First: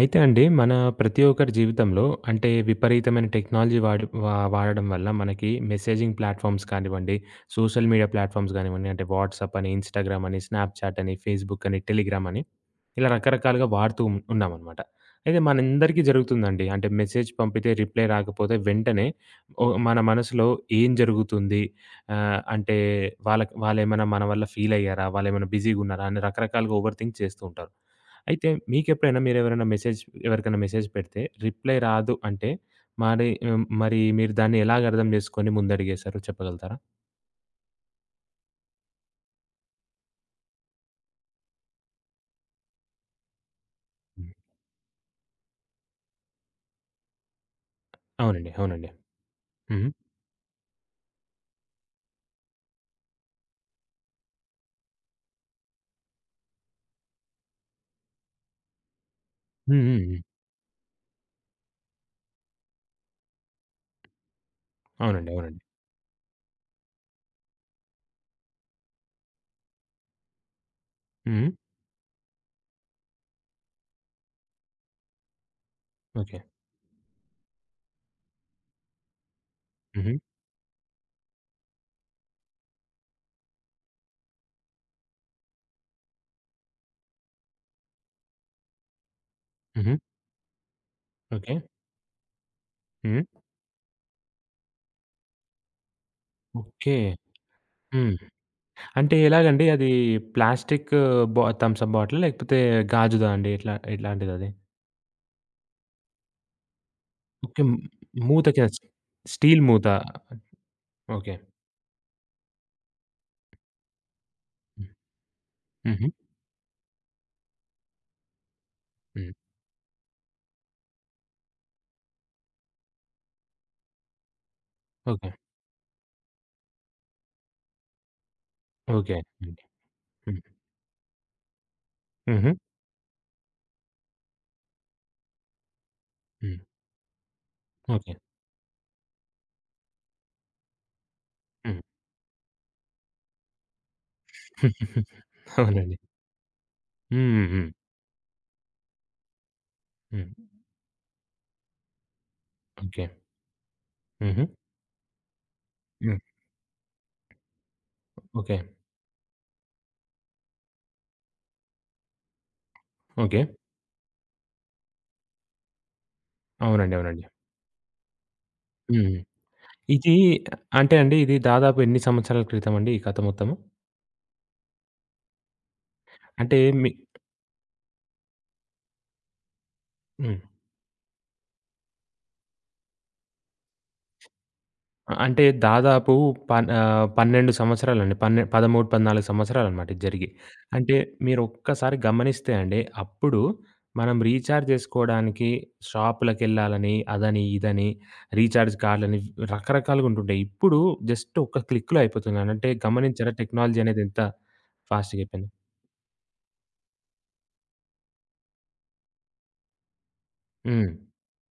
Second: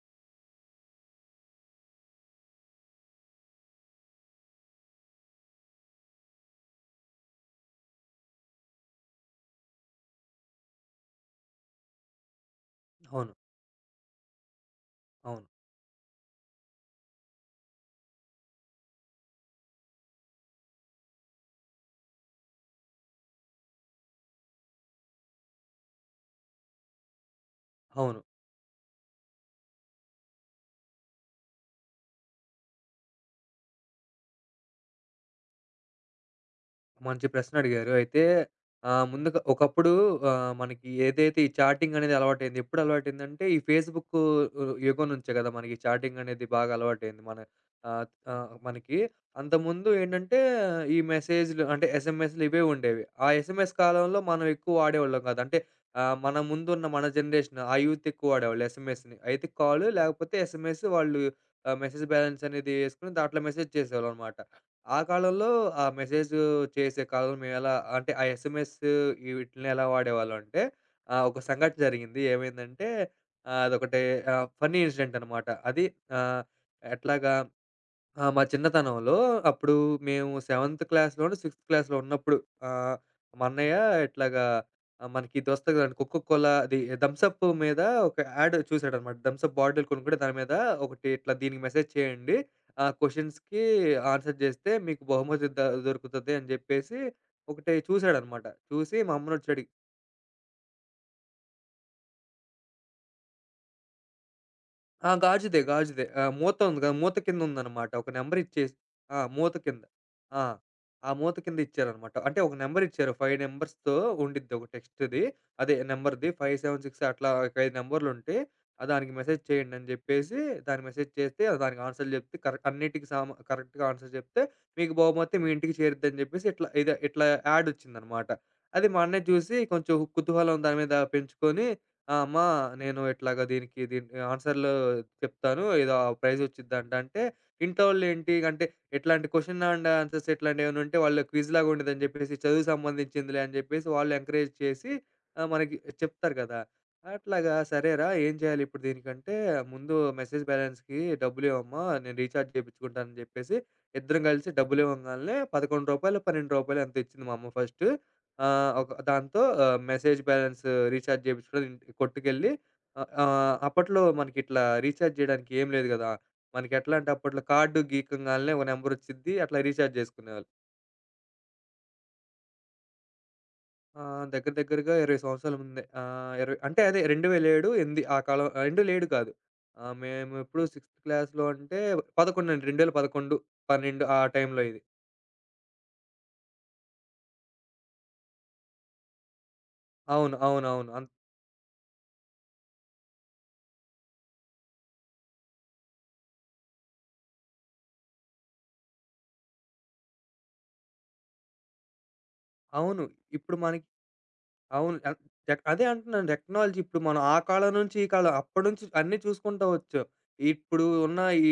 అయితే అండి మన ప్రతి ఒక్కరి జీవితంలో అంటే విపరీతమైన టెక్నాలజీ వాడి వాడడం వల్ల మనకి మెసేజింగ్ ప్లాట్‌ఫార్మ్స్ కానివ్వండి, సోషల్ మీడియా ప్లాట్‌ఫార్మ్స్ కానివ్వండి, అంటే వాట్సాప్ అని, ఇన్‌స్టాగ్రామ్ అని, స్నాప్‌చాట్ అని, ఫేస్‌బుక్ అని, టెలిగ్రామ్ అని ఇలా అవును. రకరకాలుగా వాడుతూ ఉన్నామనమాట. అయితే అవును. మనందరికీ జరుగుతుందండి. అంటే మెసేజ్ పంపితే రిప్లై రాకపోతే వెంటనే ఓ మన మనసులో ఏం జరుగుతుంది? అంటే వాళ్ళకి వాళ్ళేమైనా మన వల్ల ఫీల్ అయ్యారా? వాళ్ళేమైనా బిజీగున్నారా? అని రకరకాలుగా ఓవర్ థింక్ చేస్తూ ఉంటారు. అవును. అయితే మీకెప్పుడైనా మీరెవరైనా మెసేజ్ ఎవరికైనా మెసేజ్ పెడితే రిప్లై రాదు అంటే, మరి మీరు దాన్ని ఎలాగ అర్థం చేసుకొని ముందడుగేశారో చెప్పగలుగుతారా? మంచి ప్రశ్నడిగారు. అయితే ముందుగా ఒకప్పుడు మనకి ఏదైతే ఈ చాటింగ్ అనేది అలవాటైంది. ఎప్పుడు అలవాటైందంటే ఈ ఫేస్‌బుక్ హ్మ్. యుగం నుంచే కదా! మనకి చాటింగ్ అనేది బాగా అలవాటైంది. ఆహ్, అవునండి. అవునండి. మనకి హుహు. అంతకుముందు ఏంటంటే ఈ మెసేజ్‌లు అంటే ఎస్ఎంఎస్‌లు ఇవే ఉండేవి. ఆ ఎస్ఎంఎస్ కాలంలో మనం ఎక్కువ వాడేవాళ్ళం కాదు. అంటే మన ముందున్న మన జనరేషన్ ఆ యూత్ ఎక్కువ వాడేవాళ్ళు ఎస్ఎంఎస్‌ని. అయితే హ్మ్. కాల్ హ్మ్. హ్మ్. లేకపోతే ఎస్ఎంఎస్ వాళ్ళు మెసేజ్ బ్యాలెన్స్ అనేది యేసుకొని దాంట్లో మెసేజ్ చేసేవాళ్ళనమాట. ఆ అవునండి. కాలంలో అవునండి. ఆ మెసేజ్ చేసే కాలంలో మేమెలా అంటే ఆ ఎస్ఎంఎస్ వీటిని ఎలా వాడేవాళ్ళం అంటే ఒక హ్మ్. సంఘటన జరిగింది. ఏమైందంటే అదొకటి ఫన్నీ ఇన్సిడెంట్ అనమాట. అది ఓకే. ఆహ్, ఎట్లాగా ఆ! మా చిన్నతనంలో అప్పుడు హుహు. మేము సెవెంత్ క్లాస్‌లోనో, సిక్స్త్ క్లాస్‌లో ఉన్నప్పుడు ఆహ్, మా అన్నయ్య ఇట్లాగా మనకి ఇది వస్తది కదండీ కోకో కోలా అది థమ్స్ అప్ మీద ఒక యాడ్ చూసాడనమాట. థమ్స్ అప్ బాటిల్ హుహు. కొనుక్కుంటే దాని మీద ఒకటి ఇట్లా ఓకే. దీనికి మెసేజ్ చేయండి. ఆ హ్మ్. క్వెషన్స్‌కి ఆన్సర్ చేస్తే మీకు బహుమతి దొరుకుతది అని ఓకే. చెప్పేసి ఒకటి హ్మ్. చూసాడనమాట. చూసి మా అంటే అమ్మనొచ్చి ఎలాగండి అడిగి, అది ప్లాస్టిక్ థమ్స్ అప్ బాటిలా? లేకపోతే గాజుదా అండి? ఎట్లా ఎట్లాంటిదది? ఆ! గాజుదే. గాజుదే. మూత ఉంది గదా! మూత కింద ఓకే. ఉందనమాట. ఒక నెంబర్ మూత కింద ఇచ్చేసి, ఆ! మూత స్టీల్ కింద. మూత. ఆ! ఆ ఓకే. మూత కింద ఇచ్చారనమాట. అంటే ఒక నెంబర్ ఇచ్చారు. 5 నంబర్స్‌తో ఉండిద్ది ఒక హ్మ్. టెక్స్ట్‌ది. అదే హుహు. నెంబర్‌ది 5, 7, 6 అట్లా ఒక 5 నంబర్‌లుంటే దానికి హ్మ్. మెసేజ్ చేయండి అని జెప్పేసి దానికి మెసేజ్ చేస్తే దానికి ఆన్సర్‌లు జెప్తే కరెక్ట్ అన్నిటికి కరెక్ట్‌గా ఆన్సర్ జెప్తే మీకు ఓకే. బహుమతి మీ ఇంటికి చేరుద్దని జెప్పేసి ఇట్లా యాడ్ ఒచ్చిందనమాట. అది మా ఓకే అన్నయ్య అండి. జూసి కొంచెం హ్మ్. కుతూహలం దాని మీద పెంచుకొని, అమ్మా, హుహు. నేను ఇట్లాగా దీనికి దీని ఆన్సర్‌లు చెప్తాను. ఏదో ప్రైజ్ హ్మ్. వచ్చిద్దంట. అంటే ఓకే. ఇంటోళ్ళేంటి అంటే ఇట్లాంటి క్వెషన్ అండ్ ఆన్సర్స్ ఇట్లాంటివేమైనా ఉంటే వాళ్ళు క్విజ్‌లాగా హ్మ్. ఉండిద్దని చెప్పేసి చదువుకు సంబంధించిందిలే అని చెప్పేసి వాళ్ళు ఎంకరేజ్ చేసి మనకి అవునండి. చెప్తారు కదా! హ్మ్. అట్లాగా హ్మ్. సరేరా ఏం చేయాలి ఇప్పుడు దీనికంటే ముందు హ్మ్. మెసేజ్ బ్యాలెన్స్‌కి డబ్బులివ్వమ్మా నేను రీచార్జ్ ఓకే. చేపించుకుంటానని చెప్పేసి ఇద్దరం హుహు. కలిసి డబ్బులివ్వంగాల్నే రూ. 11 హ్మ్. రూపాయలో రూ. 12 ఎంతో ఇచ్చింది మా అమ్మ ఫస్టు. ఆ! ఓకే. ఒక దాంతో మెసేజ్ బ్యాలెన్స్ రీచార్జ్ చేపించుకొని కొట్టుకెళ్ళి, ఆహ్, ఓకే. ఆహ్, అప్పట్లో మనకిట్లా రీచార్జ్ చేయడానికి ఏం లేదు గదా! అవునండి. మనకెట్లా అంటే అవునండి. అప్పట్లో కార్డ్ గీకంగాల్నే ఒక హ్మ్. నంబరొచ్చిద్ది. అట్లా రీచార్జ్ ఇది చేసుకునేవాళ్ళు. అంటే అండి ఇది దాదాపు ఎన్ని సంవత్సరాల క్రితం అండి ఈ కథ మొత్తము? దగ్గర దగ్గరగా 20 సంవత్సరాల ముందే, అంటే 20 అంటే మీ అదే 2007, 8 ఆ కాలం, 2007 కాదు. హ్మ్. మేమెప్పుడు సిక్స్త్ క్లాస్‌లో అంటే 11 అండి. 2011, 12 ఆ టైంలో ఇది. అ అంటే దాదాపు 12 సంవత్సరాలండి. 13, 14 సంవత్సరాలనమాట ఇది జరిగి. అవును. అవునవును. అంటే మీరొక్కసారి గమనిస్తే అండి, అప్పుడు మనం రీచార్జ్ జేసుకోవడానికి షాపులకెళ్ళాలని, అదని, ఇదని, రీచార్జ్ కార్డ్‌లని రకరకాలుగుంటుంటాయి. ఇప్పుడు జస్ట్ ఒక్క క్లిక్‌లో అయిపోతుందండి. అంటే అవును. గమనించారా ఇప్పుడు టెక్నాలజీ మనకి అనేది ఎంత అవును. ఆహ్, ఫాస్ట్‌గయిపోయిందో? టెక్ అదే అంటున్నాను, టెక్నాలజీ ఇప్పుడు మనం ఆ కాలం నుంచి, ఈ కాలం అప్పటి నుంచి అన్నీ చూసుకుంటా వచ్చాం. ఇప్పుడు హ్మ్. ఉన్న ఈ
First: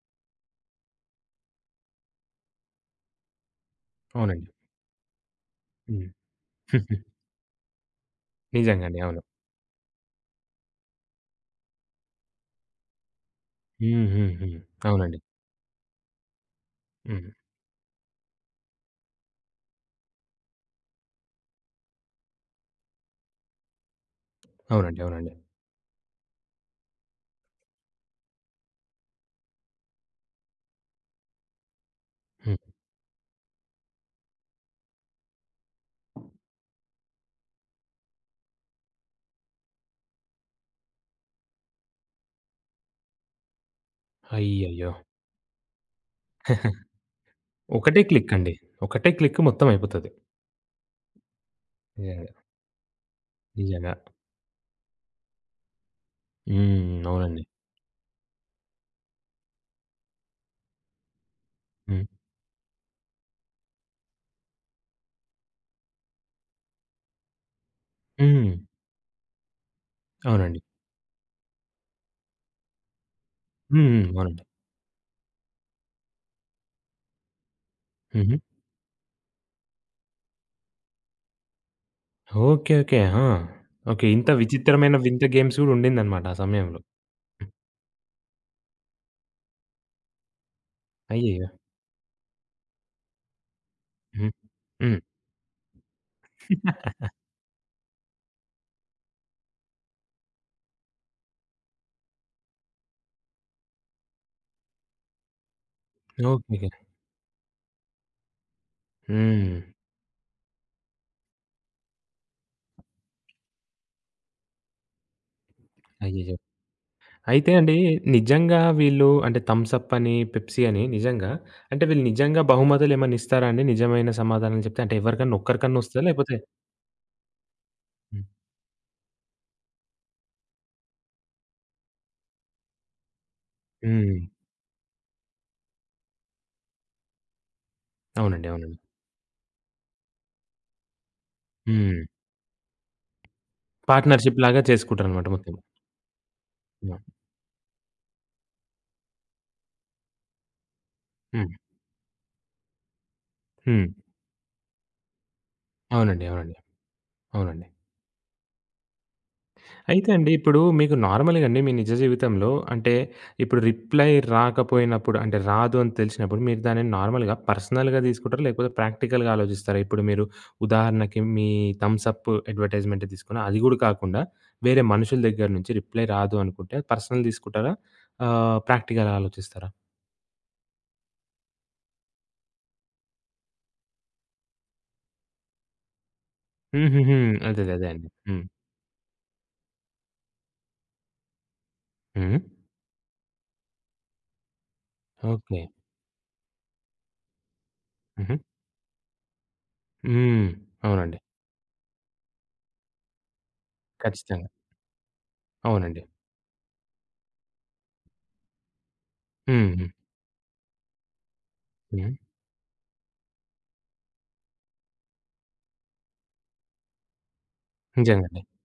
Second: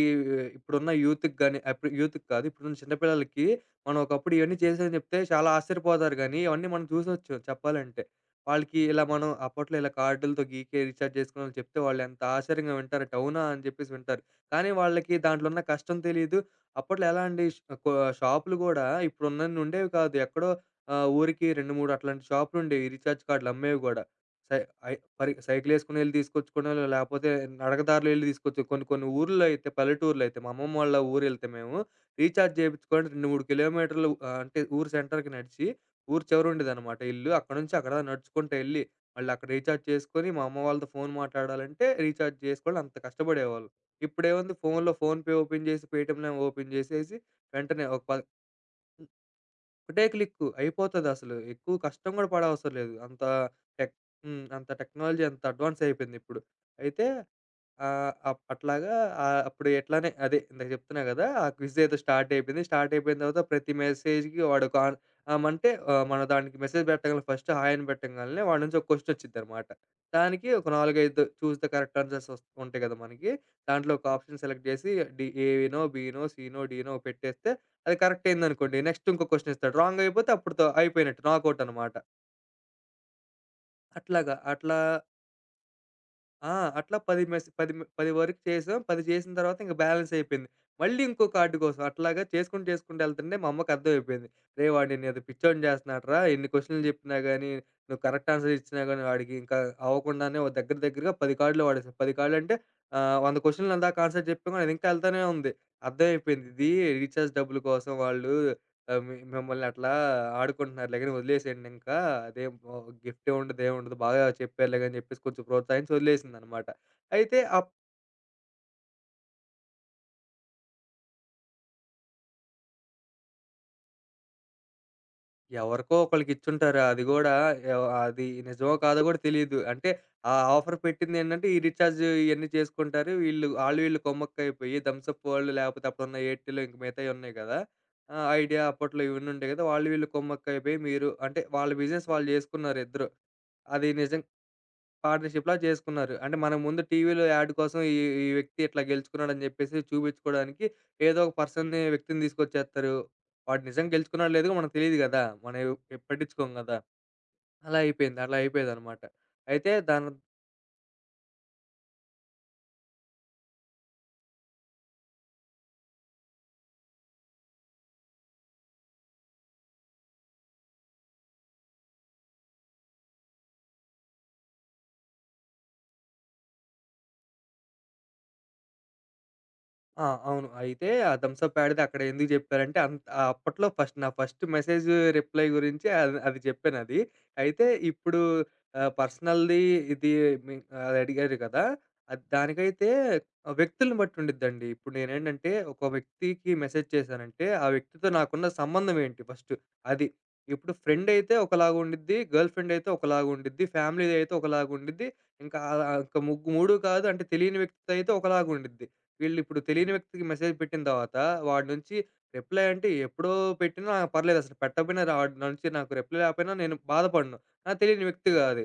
ఇప్పుడున్న యూత్‌కి గాని అప్పుడు యూత్‌కి కాదు. ఇప్పుడున్న చిన్న పిల్లలకి మనం ఒకప్పుడు అవునండి. ఇవన్నీ చేసామని చెప్తే చాలా హ్మ్. ఆశ్చర్యపోతారు గానీ, ఇవన్నీ మనం చూసొచ్చాం చెప్పాలంటే. వాళ్ళకి నిజంగా అండి. ఇలా అవును. మనం అప్పట్లో ఇలా కార్డులతో గీకే రీచార్జ్ చేసుకున్నామని చెప్తే వాళ్ళు ఎంత ఆశ్చర్యంగా వింటారంటే, అవునా! అని చెప్పేసి హ్మ్. వింటారు. హ్మ్. హ్మ్. కానీ వాళ్ళకి అవునండి. దాంట్లో ఉన్న కష్టం తెలీదు. అప్పట్లో ఎలా హ్మ్. అండి, ష్ కొ షాపులు గూడా ఇప్పుడున్నన్ని ఉండేవి కాదు. ఎక్కడో, ఆ! ఊరికి 2, 3 అట్లాంటి షాపులుండేవి, రీచార్జ్ కార్డ్‌లు అమ్మేవి గూడా. సై ఐ అవునండి. అవునండి. పరి సైకిలేసుకొని ఎళ్లి తీసుకొచ్చుకోవడం, లేపోతే నడక దారిలో ఎళ్లి తీసుకొచ్చు కొన్ని కొన్ని ఊర్లో అయితే, పల్లెటూర్లో అయితే, మా అమ్మమ్మ వాళ్ళ ఊరెళ్తే మేము, రీచార్జ్ హ్మ్. జేపిచ్చుకోవడానికి 2, 3 కిలోమీటర్లు, అంటే ఊరు సెంటర్‌కి నడిచి, ఊరు చివరుండేదనమాట ఇల్లు. అక్కడి నుంచి అక్కడ దాకా నడుచుకుంటా ఎళ్లి, మళ్ళక్కడ రీచార్జ్ చేసుకొని, మా అమ్మ వాళ్ళతో ఫోను మాట్లాడాలంటే, రీచార్జ్ చేసుకోవడం అంత కష్టపడేవాళ్ళం. ఇప్పుడేముంది, అయ్యయ్యో! ఫోనులో ఫోన్‌పే ఓపెన్ జేసి, పేటీఎం ఓపెన్ జేసేసి, వెంటనే ఒకటే ఒక ప క్లిక్ అండి. ఒకటే క్లిక్ మొత్తం ఒకటే అయిపోతది. క్లిక్ అయిపోతదసలు. ఎక్కువ కష్టం గూడా నిజంగా. పడవసరం లేదు. అంత నిజంగా. టెక్ హ్మ్. అంత టెక్నాలజీ అంత అడ్వాన్స్ అయిపోయిందిప్పుడు. హ్మ్. అయితే అవునండి. ఆహ్, అప్ అట్లాగా ఆహ్, అప్పుడు ఎట్లానే అదే ఇందాక చెప్తున్నా గదా! ఆ క్విజ్ ఏదో హ్మ్. స్టార్ట్ అయిపోయింది. స్టార్ట్ అయిపోయిన తర్వాత ప్రతి మెసేజ్‌కి వాడు ఒక ఆన్ ఆహ్, అంటే ఆహ్, మనం దానికి మెసేజ్ పెట్టగానే ఫస్ట్ హాయ్ అని పెట్టంగాల్నే హ్మ్. వాడి నుంచి ఒక క్వెషన్ వచ్చిద్దనమాట. దానికి అవునండి. ఒక 4, 5 చూస్ ద కరెక్ట్ ఆన్సర్స్ ఉంటాయి గదా మనకి. హ్మ్. దాంట్లో హ్మ్. ఒక ఆప్షన్ అవునండి. సెలెక్ట్ జేసి ఏనో, బీనో, సీనో, డీనో పెట్టేస్తే అది కరెక్ట్ హుహు. అయిందనుకోండి. నెక్స్ట్ ఇంకో క్వెషన్ ఇస్తాడు. రాంగ్ అయిపోతే అప్పుడుతో అయిపోయినట్టు, నాకౌట్ అనమాట. ఓకే. ఓకే. ఆ! ఓకే. ఇంత అట్లాగా అట్లా విచిత్రమైన వింత గేమ్స్ గూడా ఉండిందనమాట ఆ ఆ! సమయంలో. అట్లా 10 వరకు చేసాం. 10 చేసిన తర్వాత ఇంక బ్యాలెన్స్ అయిపోయింది. మళ్ళీ ఇంకో అయ్యయ్యో! కార్డ్ కోసం అట్లాగా చేసుకుంటూ చేసుకుంటూ ఎళ్తుంటే మా అమ్మకి అర్థమైపోయింది. హ్మ్. "రేయ్! వాడు హ్మ్. నిన్నేదో పిచ్చోడిని చేస్తున్నాడురా! ఎన్ని క్వెషన్‌లు చెప్పినా గాని, నువ్వు కరెక్ట్ ఆన్సర్ ఇచ్చినా గాని వాడికి ఇంకా అవ్వకుండానే, ఓ, దగ్గర దగ్గరగా 10 కార్డులు వాడేసాం." 10 కార్డులు అంటే 100 క్వెషన్‌లు ఇందాక ఆన్సర్ చెప్పాం. అది ఇంకా ఎళ్తానే ఉంది. అర్థమైపోయింది, ఓకే. ఇది రీచార్జ్ డబ్బుల కోసం వాళ్ళు ఆహ్, మి హ్మ్. మిమ్మల్ని అట్లా ఆడుకుంటున్నారులే గాని వదిలేసేయండి ఇంకా. అదేం గిఫ్ట్ ఏముండదు, ఏముండదు, బాగా చెప్పారులే గాని అని చెప్పేసి కొంచెం ప్రోత్సహించి అయ్యయ్యో! వదిలేసిందనమాట. అయితే అయితే అండి నిజంగా వీళ్ళు అంటే థమ్స్ అప్ అని, పెప్సీ అని నిజంగా అంటే వీళ్ళు నిజంగా బహుమతులేమన్నా ఇస్తారా అండి? నిజమైన సమాధానం చెప్తే అంటే ఎవరికన్నా ఒక్కరికన్నా ఎవరికో వస్తదా? ఒకళ్ళకి లేకపోతే ఇచ్చుంటారు. అది గూడా హ్మ్. అది నిజమో కాదో గూడా తెలీదు. అంటే ఆ ఆఫర్ పెట్టిందేంటంటే, ఈ రీచార్జ్ ఇయన్నీ చేసుకుంటారు. వీళ్ళు ఆళ్ళు వీళ్ళు హ్మ్. కొమ్మక్కయిపోయి థమ్సప్ వాళ్ళు లేపోతే అప్పుడున్న ఎయిర్‌టెల్ ఇంక మిగతాయి ఉన్నాయి గదా! ఆ! అవునండి. ఐడియా అవునండి. అప్పట్లో ఇవన్నీ ఉండే గదా! వాళ్ళు వీళ్ళు కొమ్మక్కయిపోయి మీరు అంటే వాళ్ళ హ్మ్. బిజినెస్ వాళ్ళు జేసుకున్నారు ఇద్దరు. అది నిజంగా పార్ట్‌నర్‌షిప్ లాగా చేసుకుంటారనమాట మొత్తం. పార్ట్‌నర్‌షిప్‌లా చేసుకున్నారు. అంటే మనం ముందు హ్మ్. టీవీలో యాడ్ కోసం ఈ ఈ వ్యక్తి ఇట్లా గెలుచుకున్నాడని జెప్పేసి చూపించుకోవడానికి ఏదో ఒక హ్మ్. పర్సన్‌ని, వ్యక్తిని తీసుకొచ్చేస్తారు. వాడు హ్మ్. నిజంగా గెలుచుకున్నాడో లేదో మనకు తెలీదు గదా! మనం అవునండి. పట్టించుకోం అవునండి. గదా! అవునండి. అలా అయిపోయింది. అలా అయిపోయేదనమాట. అయితే అయితే దాని అండి ఇప్పుడు మీకు నార్మల్‌గా అండి మీ నిజ జీవితంలో అంటే ఇప్పుడు రిప్లై రాకపోయినప్పుడు అంటే రాదు అని తెలిసినప్పుడు మీరు దానిని నార్మల్‌గా పర్సనల్‌గా తీసుకుంటారా? లేకపోతే ప్రాక్టికల్‌గా ఆలోచిస్తారా? ఇప్పుడు మీరు ఉదాహరణకి మీ థమ్స్ అప్ అడ్వర్టైజ్‌మెంట్ తీసుకున్న అది గూడా కాకుండా వేరే మనుషుల దగ్గర నుంచి రిప్లై రాదు అనుకుంటే పర్సనల్ తీసుకుంటారా? ప్రాక్టికల్ ఆలోచిస్తారా? ఆ! అవును. అయితే ఆ థమ్స్ అప్ యాడ్‌ది అక్కడ ఎందుకు చెప్పారంటే, అప్పట్లో ఫస్ట్ నా ఫస్ట్ మెసేజ్ రిప్లై గురించి అది అది చెప్పానది. హుహుహు. అదే. అయితే అదే. అదే అండి. ఇప్పుడు హ్మ్. పర్సనల్‌ది ఇది మీ అది అడిగారు కదా! అది హ్మ్. దానికైతే వ్యక్తులను బట్టి ఉండిద్దండి. ఇప్పుడు నేనేంటంటే ఓకే. ఒక వ్యక్తికి మెసేజ్ చేశానంటే ఆ వ్యక్తితో హుహు. నాకున్న సంబంధం ఏంటి ఫస్ట్ అది. హ్మ్. ఇప్పుడు ఫ్రెండ్ అవునండి. అయితే ఒకలాగా ఉండిద్ది. గర్ల్ ఫ్రెండ్ అయితే ఒకలాగా ఉండిద్ది. ఫ్యామిలీ అయితే ఖచ్చితంగా. ఒకలాగా ఉండిద్ది. ఇంకా ఆహ్, అవునండి. ఇంకా ముగ్గు 3 కాదు అంటే తెలియని వ్యక్తితో అయితే ఒకలాగా ఉండిద్ది. వీళ్ళిప్పుడు హ్మ్. హ్మ్. తెలియని వ్యక్తికి మెసేజ్ పెట్టిన తర్వాత, వాడి నుంచి హ్మ్. రిప్లై అంటే ఎప్పుడో పెట్టినా పర్లేదసలు. పెట్టకపోయినా, వాడి నుంచి నాకు రిప్లై రాకపోయినా నేను బాధపడను. నాకు తెలియని వ్యక్తి నిజంగండి. కాదు.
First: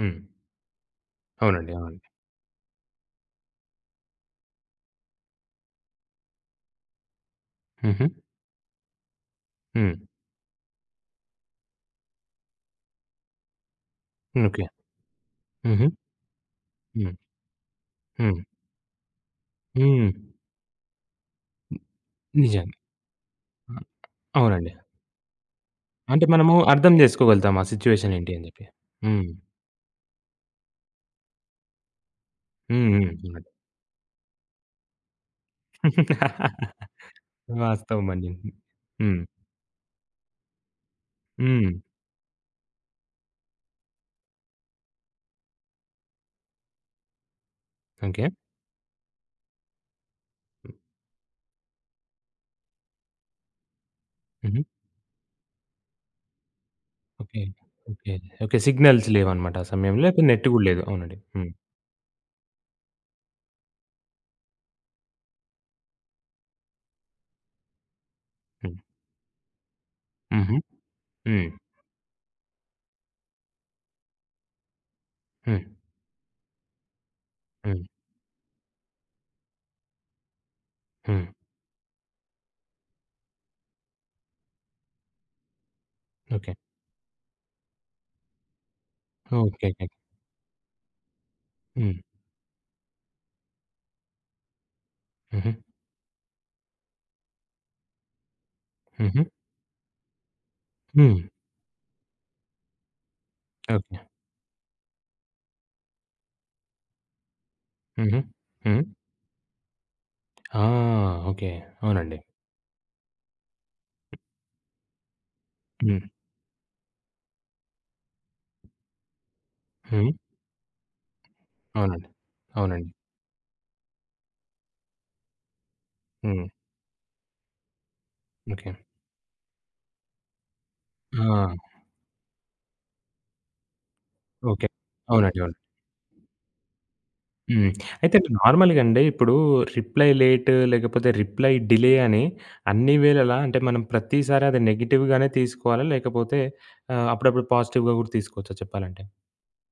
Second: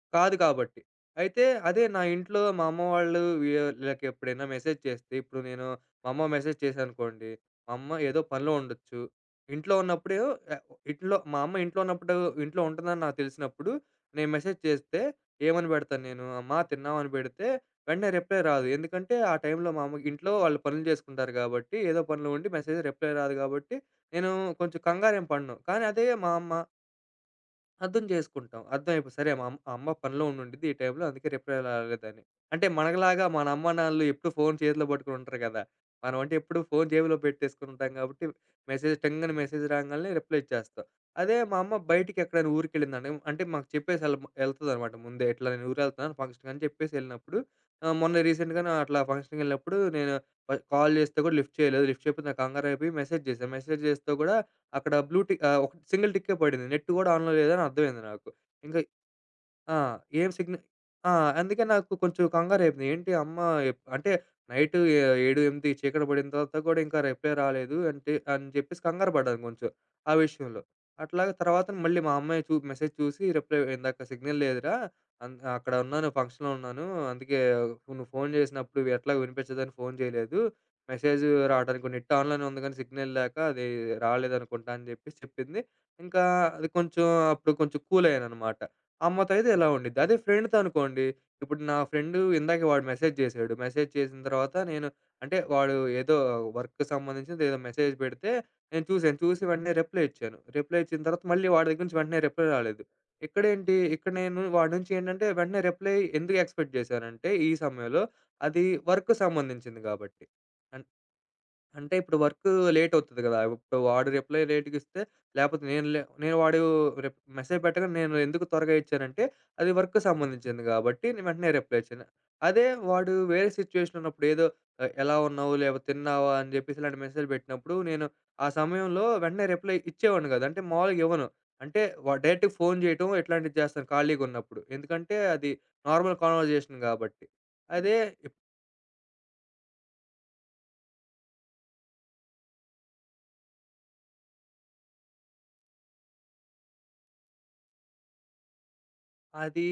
హ్మ్. కాదు కాబట్టి. అయితే అవునండి. అదే నా అవునండి. ఇంట్లో మా అమ్మ వాళ్ళు వీళ్ళకి ఎప్పుడైనా మెసేజ్ చేస్తే, ఇప్పుడు నేను మా అమ్మ మెసేజ్ చేశాననుకోండి, మా అమ్మ హుహు. ఏదో పనిలో ఉండొచ్చు. ఇంట్లో హ్మ్. ఉన్నప్పుడు ఆహ్, ఇంట్లో ఉన్నప్పుడు, ఇంట్లో ఉంటుందని నాకు తెలిసినప్పుడు, నేను మెసేజ్ ఓకే. చేస్తే ఏమని హుహు. పెడతాను నేను? అమ్మా తిన్నావా? అని హ్మ్. పెడితే వెంటనే హ్మ్. రిప్లై రాదు. ఎందుకంటే, ఆ టైంలో మా అమ్మకి హ్మ్. ఇంట్లో వాళ్ళు పనులు చేసుకుంటారు గాబట్టి, ఏదో పనిలో ఉండి నిజంగా. మెసేజ్ రిప్లై రాదు గాబట్టి, అ! నేను అవునండి. కొంచెం కంగారేం పడను. కానీ అదే అంటే మా మనము అమ్మ అర్థం జేసుకోగలుగుతాం ఆ అర్థం సిట్యుయేషన్ ఏంటి అని చేసుకుంటాం. జెప్పి. అర్థమైపో, హ్మ్. సరే మా అమ్ అమ్మ పనిలో ఉండుండిద్ది ఈ టైంలో అందుకే రిప్లై రాలేదని. అంటే హ్మ్. హ్మ్. మనగలాగా అవునండి. మన అమ్మానాన్నలు ఎప్పుడు ఫోను చేతిలో పట్టుకొని ఉంటారు కదా! మనమంటే ఎప్పుడు ఫోను జేబులో పెట్టేసుకొని ఉంటాం కాబట్టి వాస్తవమండి. మెసేజ్ హ్మ్. టంగున మెసేజ్ రాంగాల్నే రిప్లై ఇచ్చేస్తాం. అదే మా హ్మ్. అమ్మ బయటికి ఎక్కడైనా ఊరికెళ్ళిందండి అంటే మాకు చెప్పేసి ఎళ్తదనమాట ముందే. ఇట్లా నేను ఊరెళ్తున్నాను ఫంక్షన్‌కని చెప్పేసి ఎళ్ళినప్పుడు, మొన్న ఓకే. రీసెంట్‌గానే అట్లా ఫంక్షన్‌కెళ్ళినప్పుడు నేను కాల్ చేస్తే కూడా లిఫ్ట్ చేయలేదు. లిఫ్ట్ చేయకపోతే నాకు కంగారైపోయి మెసేజ్ చేశా. మెసేజ్ చేస్తే కూడా హుహు. అక్కడ బ్లూ టిక్, ఒక సింగిల్ టిక్కే పడింది. నెట్ గూడా ఆన్‌లో ఓకే. లేదని అర్థమైంది ఓకే. నాకు. ఓకే. ఇంకా, సిగ్నల్స్ లేవన్నమాట ఆ ఆ! సమయంలో. లేకపోతే ఏం నెట్ సిగ్న గూడా లేదు. ఆ! అవునండి. హ్మ్. అందుకే నాకు కొంచెం కంగారైపోయింది. ఏంటి అమ్మ, ఎప్ అంటే నైట్ ఏ 7, 8 చీకటి పడిన తర్వాత కూడా ఇంకా రిప్లై రాలేదు అంటే అని హ్మ్. చెప్పేసి కంగారు పడ్డాను కొంచెం ఆ హుహు. విషయంలో. అట్లాగే హ్మ్. తర్వాత మళ్ళీ మా అమ్మాయి మెసేజ్ చూసి రిప్లై, ఇందాక సిగ్నల్ లేదురా, హ్మ్. అక్కడ ఉన్నాను, ఫంక్షన్‌లో ఉన్నాను. అందుకే హ్మ్. నువ్వు ఫోన్ చేసినప్పుడు ఎట్లాగో వినిపించదని ఫోన్ చేయలేదు. మెసేజ్ హ్మ్. రావడానికి నెట్ ఆన్‌లోనే ఉంది కానీ సిగ్నల్ లేక అది రాలేదనుకుంటా అని చెప్పేసి చెప్పింది. ఇంకా ఓకే. అది కొంచెం అప్పుడు కొంచెం కూల్ అయ్యాననమాట. అమ్మతో అయితే ఓకే. ఇలా ఓకే. ఉండిద్ది. అదే ఫ్రెండ్‌తో అనుకోండి, ఇప్పుడు నా హ్మ్. ఫ్రెండు ఇందాక వాడు మెసేజ్ చేశాడు. మెసేజ్ చేసిన తర్వాత నేను, అంటే హుహు. వాడు ఏదో వర్క్‌కి సంబంధించింది ఏదో మెసేజ్ పెడితే నేను చూసాను. హుహు. చూసి వెంటనే రిప్లై ఇచ్చాను. రిప్లై ఇచ్చిన హ్మ్. తర్వాత మళ్ళీ వాడి దగ్గర నుంచి వెంటనే రిప్లై రాలేదు. ఇక్కడేంటి, ఓకే. ఇక్కడ నేను వాడి నుంచి ఏంటంటే వెంటనే రిప్లై ఎందుకు ఎక్స్‌పెక్ట్ చేశానంటే, ఈ సమయంలో హుహు. అది హ్మ్. వర్క్‌కి సంబంధించింది కాబట్టి. ఆ! అన్ ఓకే. అంటే ఇప్పుడు అవునండి. వర్కు లేట్ అవుతది గదా! ఇప్పుడు వాడు రిప్లై లేట్‌గిస్తే లేపోతే నేను హ్మ్. లే నేను వాడు రిప్ మెసేజ్ పెట్టగానే నేను ఎందుకు త్వరగా ఇచ్చానంటే, అది వర్క్‌కి హ్మ్. సంబంధించింది గాబట్టి నేను వెంటనే రిప్లై ఇచ్చాను. అవునండి. అదే అవునండి. వాడు వేరే సిచ్యుయేషన్ ఉన్నప్పుడు ఏదో, ఎలా ఉన్నావు? లేపోతే తిన్నావా? హ్మ్. అని జెప్పేసి ఇలాంటి మెసేజ్ బెట్టినప్పుడు నేను ఆ ఓకే. సమయంలో వెంటనే రిప్లై ఇచ్చేవాడిని గాదు. అంటే మామూలుగా ఆ! ఇవ్వను. అంటే డైరెక్ట్‌గా ఫోన్ జేయటం ఇట్లాంటివి జేస్తాను ఖాళీగున్నప్పుడు. ఓకే. ఎందుకంటే అవునండి. అది అవును. నార్మల్ కన్వర్జేషన్ గాబట్టి. హ్మ్. అదే అయితే నార్మల్‌గా అండి ఇప్పుడు రిప్లై లేట్ లేకపోతే రిప్లై డిలే అని అన్ని వేళలా అంటే మనం ప్రతిసారి అది నెగెటివ్‌గానే తీసుకోవాలా? లేకపోతే అప్పుడప్పుడు పాజిటివ్‌గా కూడా తీసుకోవచ్చా చెప్పాలంటే? అది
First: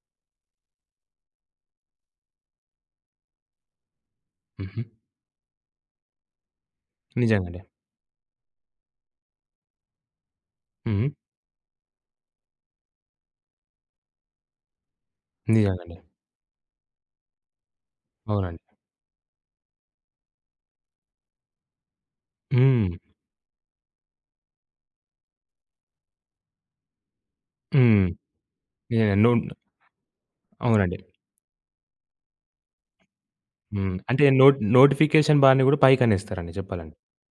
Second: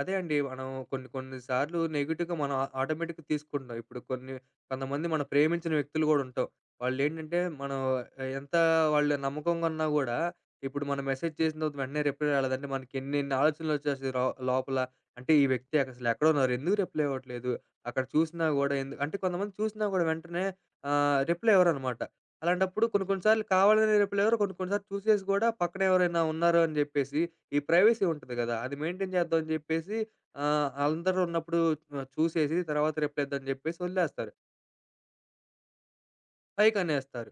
అదే అండి. మనం కొన్ని కొన్ని సార్లు నెగెటివ్‌గా మనం ఆ ఆటోమేటిక్‌గా తీసుకుంటున్నాం. ఇప్పుడు కొన్ని, హుహు. కొంతమంది మనం ప్రేమించిన వ్యక్తులు గూడా ఉంటాం. వాళ్ళేంటంటే నిజంగండి. మనం, ఆ, ఎంత వాళ్ళు నమ్మకంగా ఉన్నా గూడా, ఇప్పుడు మనం హ్మ్. మెసేజ్ చేసిన తర్వాత వెంటనే రిప్లై రాలేదంటే మనకి ఎన్నెన్ని ఆలోచనలొచ్చేస్తాయి లోపల. అంటే ఈ వ్యక్తి నిజంగండి. అసలు ఎక్కడున్నారు? ఎందుకు రిప్లై ఇవ్వట్లేదు? అక్కడ చూసినా అవునండి. గూడా, అంటే కొంతమంది చూసినా గూడా వెంటనే రిప్లై ఇవ్వరనమాట. అలాంటప్పుడు హ్మ్. కొన్ని కొన్ని సార్లు కావాలనే రిప్లై ఇవ్వరు. కొన్ని కొన్ని సార్లు చూసేసి గూడా పక్కన ఎవరైనా ఉన్నారు అని జెప్పేసి, ఈ హ్మ్. ప్రైవసీ ఉంటది గదా! అది మెయింటైన్ నిజంగా. చేద్దామని జెప్పేసి, అవునండి. అందరూ ఉన్నప్పుడు చూసేసి తర్వాత రిప్లై ఇద్దామని జెప్పేసి హ్మ్. అంటే వదిలేస్తారు. నోట్ నోటిఫికేషన్ బార్‌ని గూడా పైకనేస్తారండి జెప్పాలంటే. పైకనేస్తారు.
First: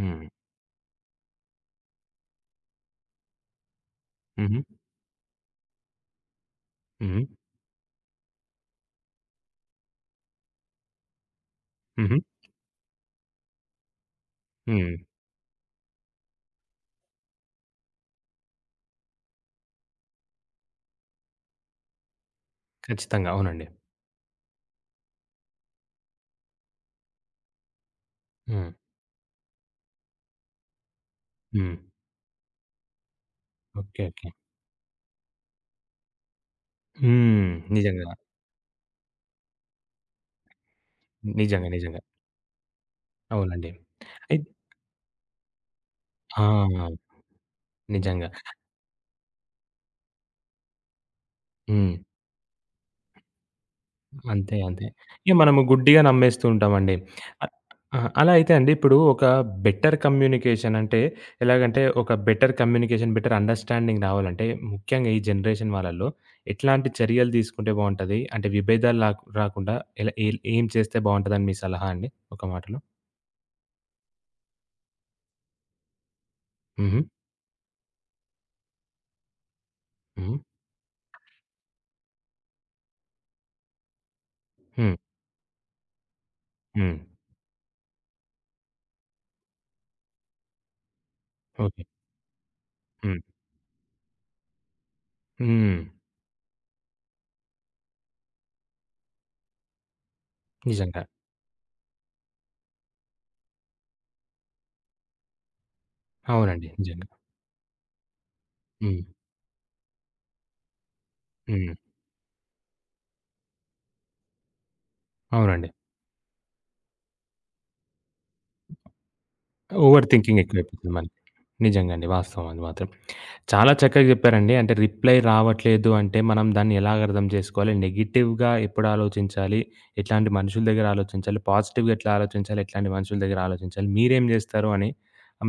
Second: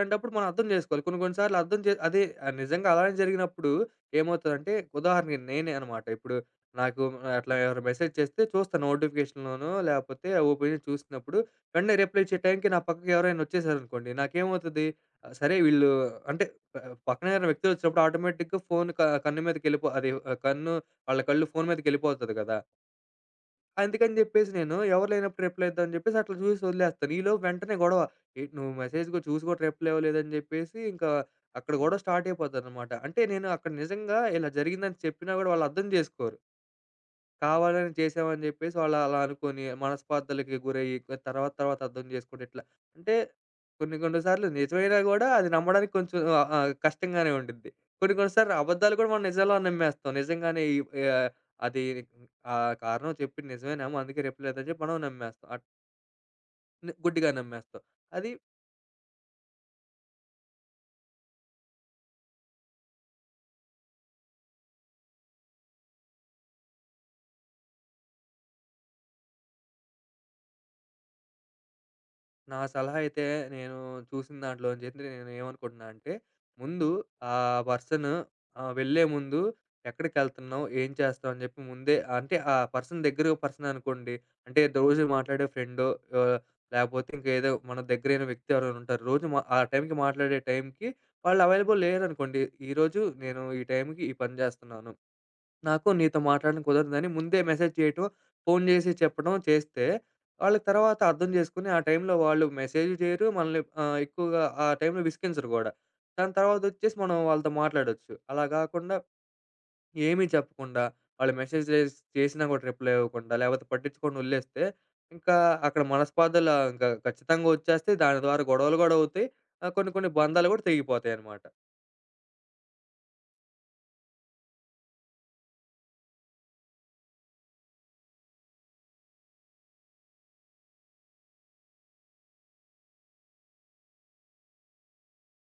హ్మ్. మనం అర్థం జేసుకోవాలి. కొన్ని కొన్ని సార్లు అర్థం చే అదే, నిజంగా అలానే జరిగినప్పుడు హుహు. ఏమవుతదంటే, ఉదాహరణకి నేనే అనమాట. ఇప్పుడు నాకు హుహు. అట్లా ఎవరు మెసేజ్ చేస్తే చూస్తాను నోటిఫికేషన్‌లోనో లేపోతే ఓపెన్ చేసి చూసినప్పుడు, వెంటనే హుహు. రిప్లై ఇచ్చే టైంకి నా పక్కకి ఎవరైనా వచ్చేసారనుకోండి, నాకేమవుతది, హ్మ్. ఆహ్, సరే వీళ్ళు అంటే ప పక్కన ఎవరైనా వ్యక్తులొచ్చినప్పుడు ఆటోమేటిక్‌గా ఫోన్ క కన్ను మీదకెళ్ళిపో అది ఆ, కన్ను వాళ్ళ కళ్ళు ఫోన్ మీదకెళ్ళిపోతది గదా! ఖచ్చితంగా. అవునండి. అందుకని జెప్పేసి నేను ఎవరు లేనప్పుడు రిప్లై ఇద్దామని జెప్పేసి అట్లా చూసి వదిలేస్తాను. ఈలోపు వెంటనే గొడవ. ఏటి హ్మ్. నువ్వు మెసేజ్ గూడా చూసి గూడా రిప్లై ఇవ్వలేదని జెప్పేసి ఇంకా హ్మ్. అక్కడ గొడవ స్టార్ట్ అయిపోద్దనమాట. అంటే నేను అక్కడ ఓకే. నిజంగా ఓకే. ఇలా జరిగిందని చెప్పినా గూడా వాళ్ళు అర్థం జేసుకోరు. హ్మ్. కావాలని నిజంగా. చేసామని జెప్పేసి వాళ్ళు అలా అనుకోని, మనస్పర్ధలకి గురయ్యి, తర్వాత నిజంగా. తర్వాత నిజంగా. అర్థం చేసుకుంటే ఇట్లా. అంటే అవునండి. కొన్ని కొన్ని అయి సార్లు నిజమైనా గూడా అది నమ్మడానికి కొంచెం ఆహ్, ఆహ్, ఆ! కష్టంగానే ఉండిద్ది. కొన్ని నిజంగా. కొన్ని సార్లు అబద్ధాలు కూడా మనం నిజంలా నమ్మేస్తాం. నిజంగానే ఈ, ఆహ్, అది హ్మ్. ఆ కారణం చెప్పింది నిజమేనేమో అందుకే రిప్లై అంతే. ఇద్దని చెప్పి అంతే. మనం ఇక నమ్మేస్తాం. మనము గుడ్డిగా నమ్మేస్తూ ఉంటామండి. గుడ్డిగా అట్ నమ్మేస్తాం. ఆ! అలా అది అయితే అండి ఇప్పుడు ఒక బెటర్ కమ్యూనికేషన్ అంటే ఎలాగంటే ఒక బెటర్ కమ్యూనికేషన్, బెటర్ అండర్‌స్టాండింగ్ రావాలంటే ముఖ్యంగా ఈ జనరేషన్ వాళ్ళలో ఎట్లాంటి చర్యలు తీసుకుంటే బావుంటది? అంటే విభేదాలు లాక్ రాకుండా ఎలా ఏల్ ఏం చేస్తే బావుంటదని మీ సలహా అండి ఒక నా మాటలో? సలహా అయితే నేను చూసిన దాంట్లోంచి అయితే నేను ఏమనుకుంటున్నా అంటే, ముందు హుహు. ఆ పర్సన్ వెళ్ళే ముందు, హ్మ్. ఎక్కడికెళ్తున్నావు? ఏం చేస్తావు? అని చెప్పి ముందే, అంటే ఆ పర్సన్ దగ్గర, పర్సన్ అనుకోండి. అంటే హ్మ్. రోజు మాట్లాడే ఫ్రెండో ఆహ్, హ్మ్. లేకపోతే ఇంకేదో మన దగ్గరైన వ్యక్తి ఎవరైనా ఉంటారు. రోజు ఆ టైంకి మాట్లాడే టైంకి వాళ్ళు అవైలబుల్ ఓకే. లేరనుకోండి. ఈరోజు హ్మ్. నేను ఈ టైంకి ఈ పని చేస్తున్నాను. హ్మ్. నాకు నీతో మాట్లాడడం కుదరదని ముందే మెసేజ్ చేయటం, ఫోను జేసి చెప్పడం చేస్తే, వాళ్ళు తర్వాత నిజంగా. అర్థం జేసుకొని ఆ టైంలో వాళ్ళు మెసేజ్ జేయరు. మనల్ని ఎక్కువగా ఆ టైంలో విసిగించరు గూడా. దాని అవునండి. తర్వాతొచ్చేసి నిజంగా. మనం వాళ్ళతో మాట్లాడొచ్చు. అలా గాకుండా హ్మ్. ఏమీ చెప్పకుండా, వాళ్ళు మెసేజ్ హ్మ్. చేసినా గూడా రిప్లై ఇవ్వకుండా, లేపోతే పట్టించకుండా వదిలేస్తే, ఇంకా అవునండి. అక్కడ మనస్పాధాలు ఇంకా ఖచ్చితంగా వచ్చేస్తాయి. దాని ద్వారా గొడవలు గూడా అవుతాయి. కొన్ని ఓవర్ కొన్ని థింకింగ్ బంధాలు గూడా ఎక్కువైపోతుంది మనకి. తెగిపోతాయనమాట. నిజంగా అండి. వాస్తవం అది మాత్రం. చాలా చక్కగా చెప్పారండి. అంటే రిప్లై రావట్లేదు అంటే మనం దాన్ని ఎలాగ అర్థం చేసుకోవాలి? నెగెటివ్‌గా ఎప్పుడు ఆలోచించాలి? ఎట్లాంటి మనుషుల దగ్గర ఆలోచించాలి? పాజిటివ్‌గా ఎట్లా ఆలోచించాలి? ఎట్లాంటి మనుషుల దగ్గర ఆలోచించాలి? మీరేం జేస్తారు అని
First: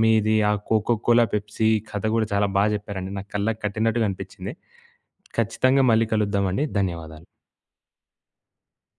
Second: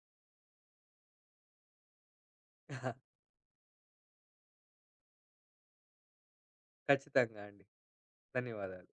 మీది ఆ కోకో కోలా, పెప్సీ కథ గూడా చాలా జెప్పారండి. నాకు కళ్ళకి కట్టినట్టుగా అనిపిచ్చింది. ఖచ్చితంగా మళ్ళీ కలుద్దామండి. ధన్యవాదాలు. ఖచ్చితంగా అండి. ధన్యవాదాలు.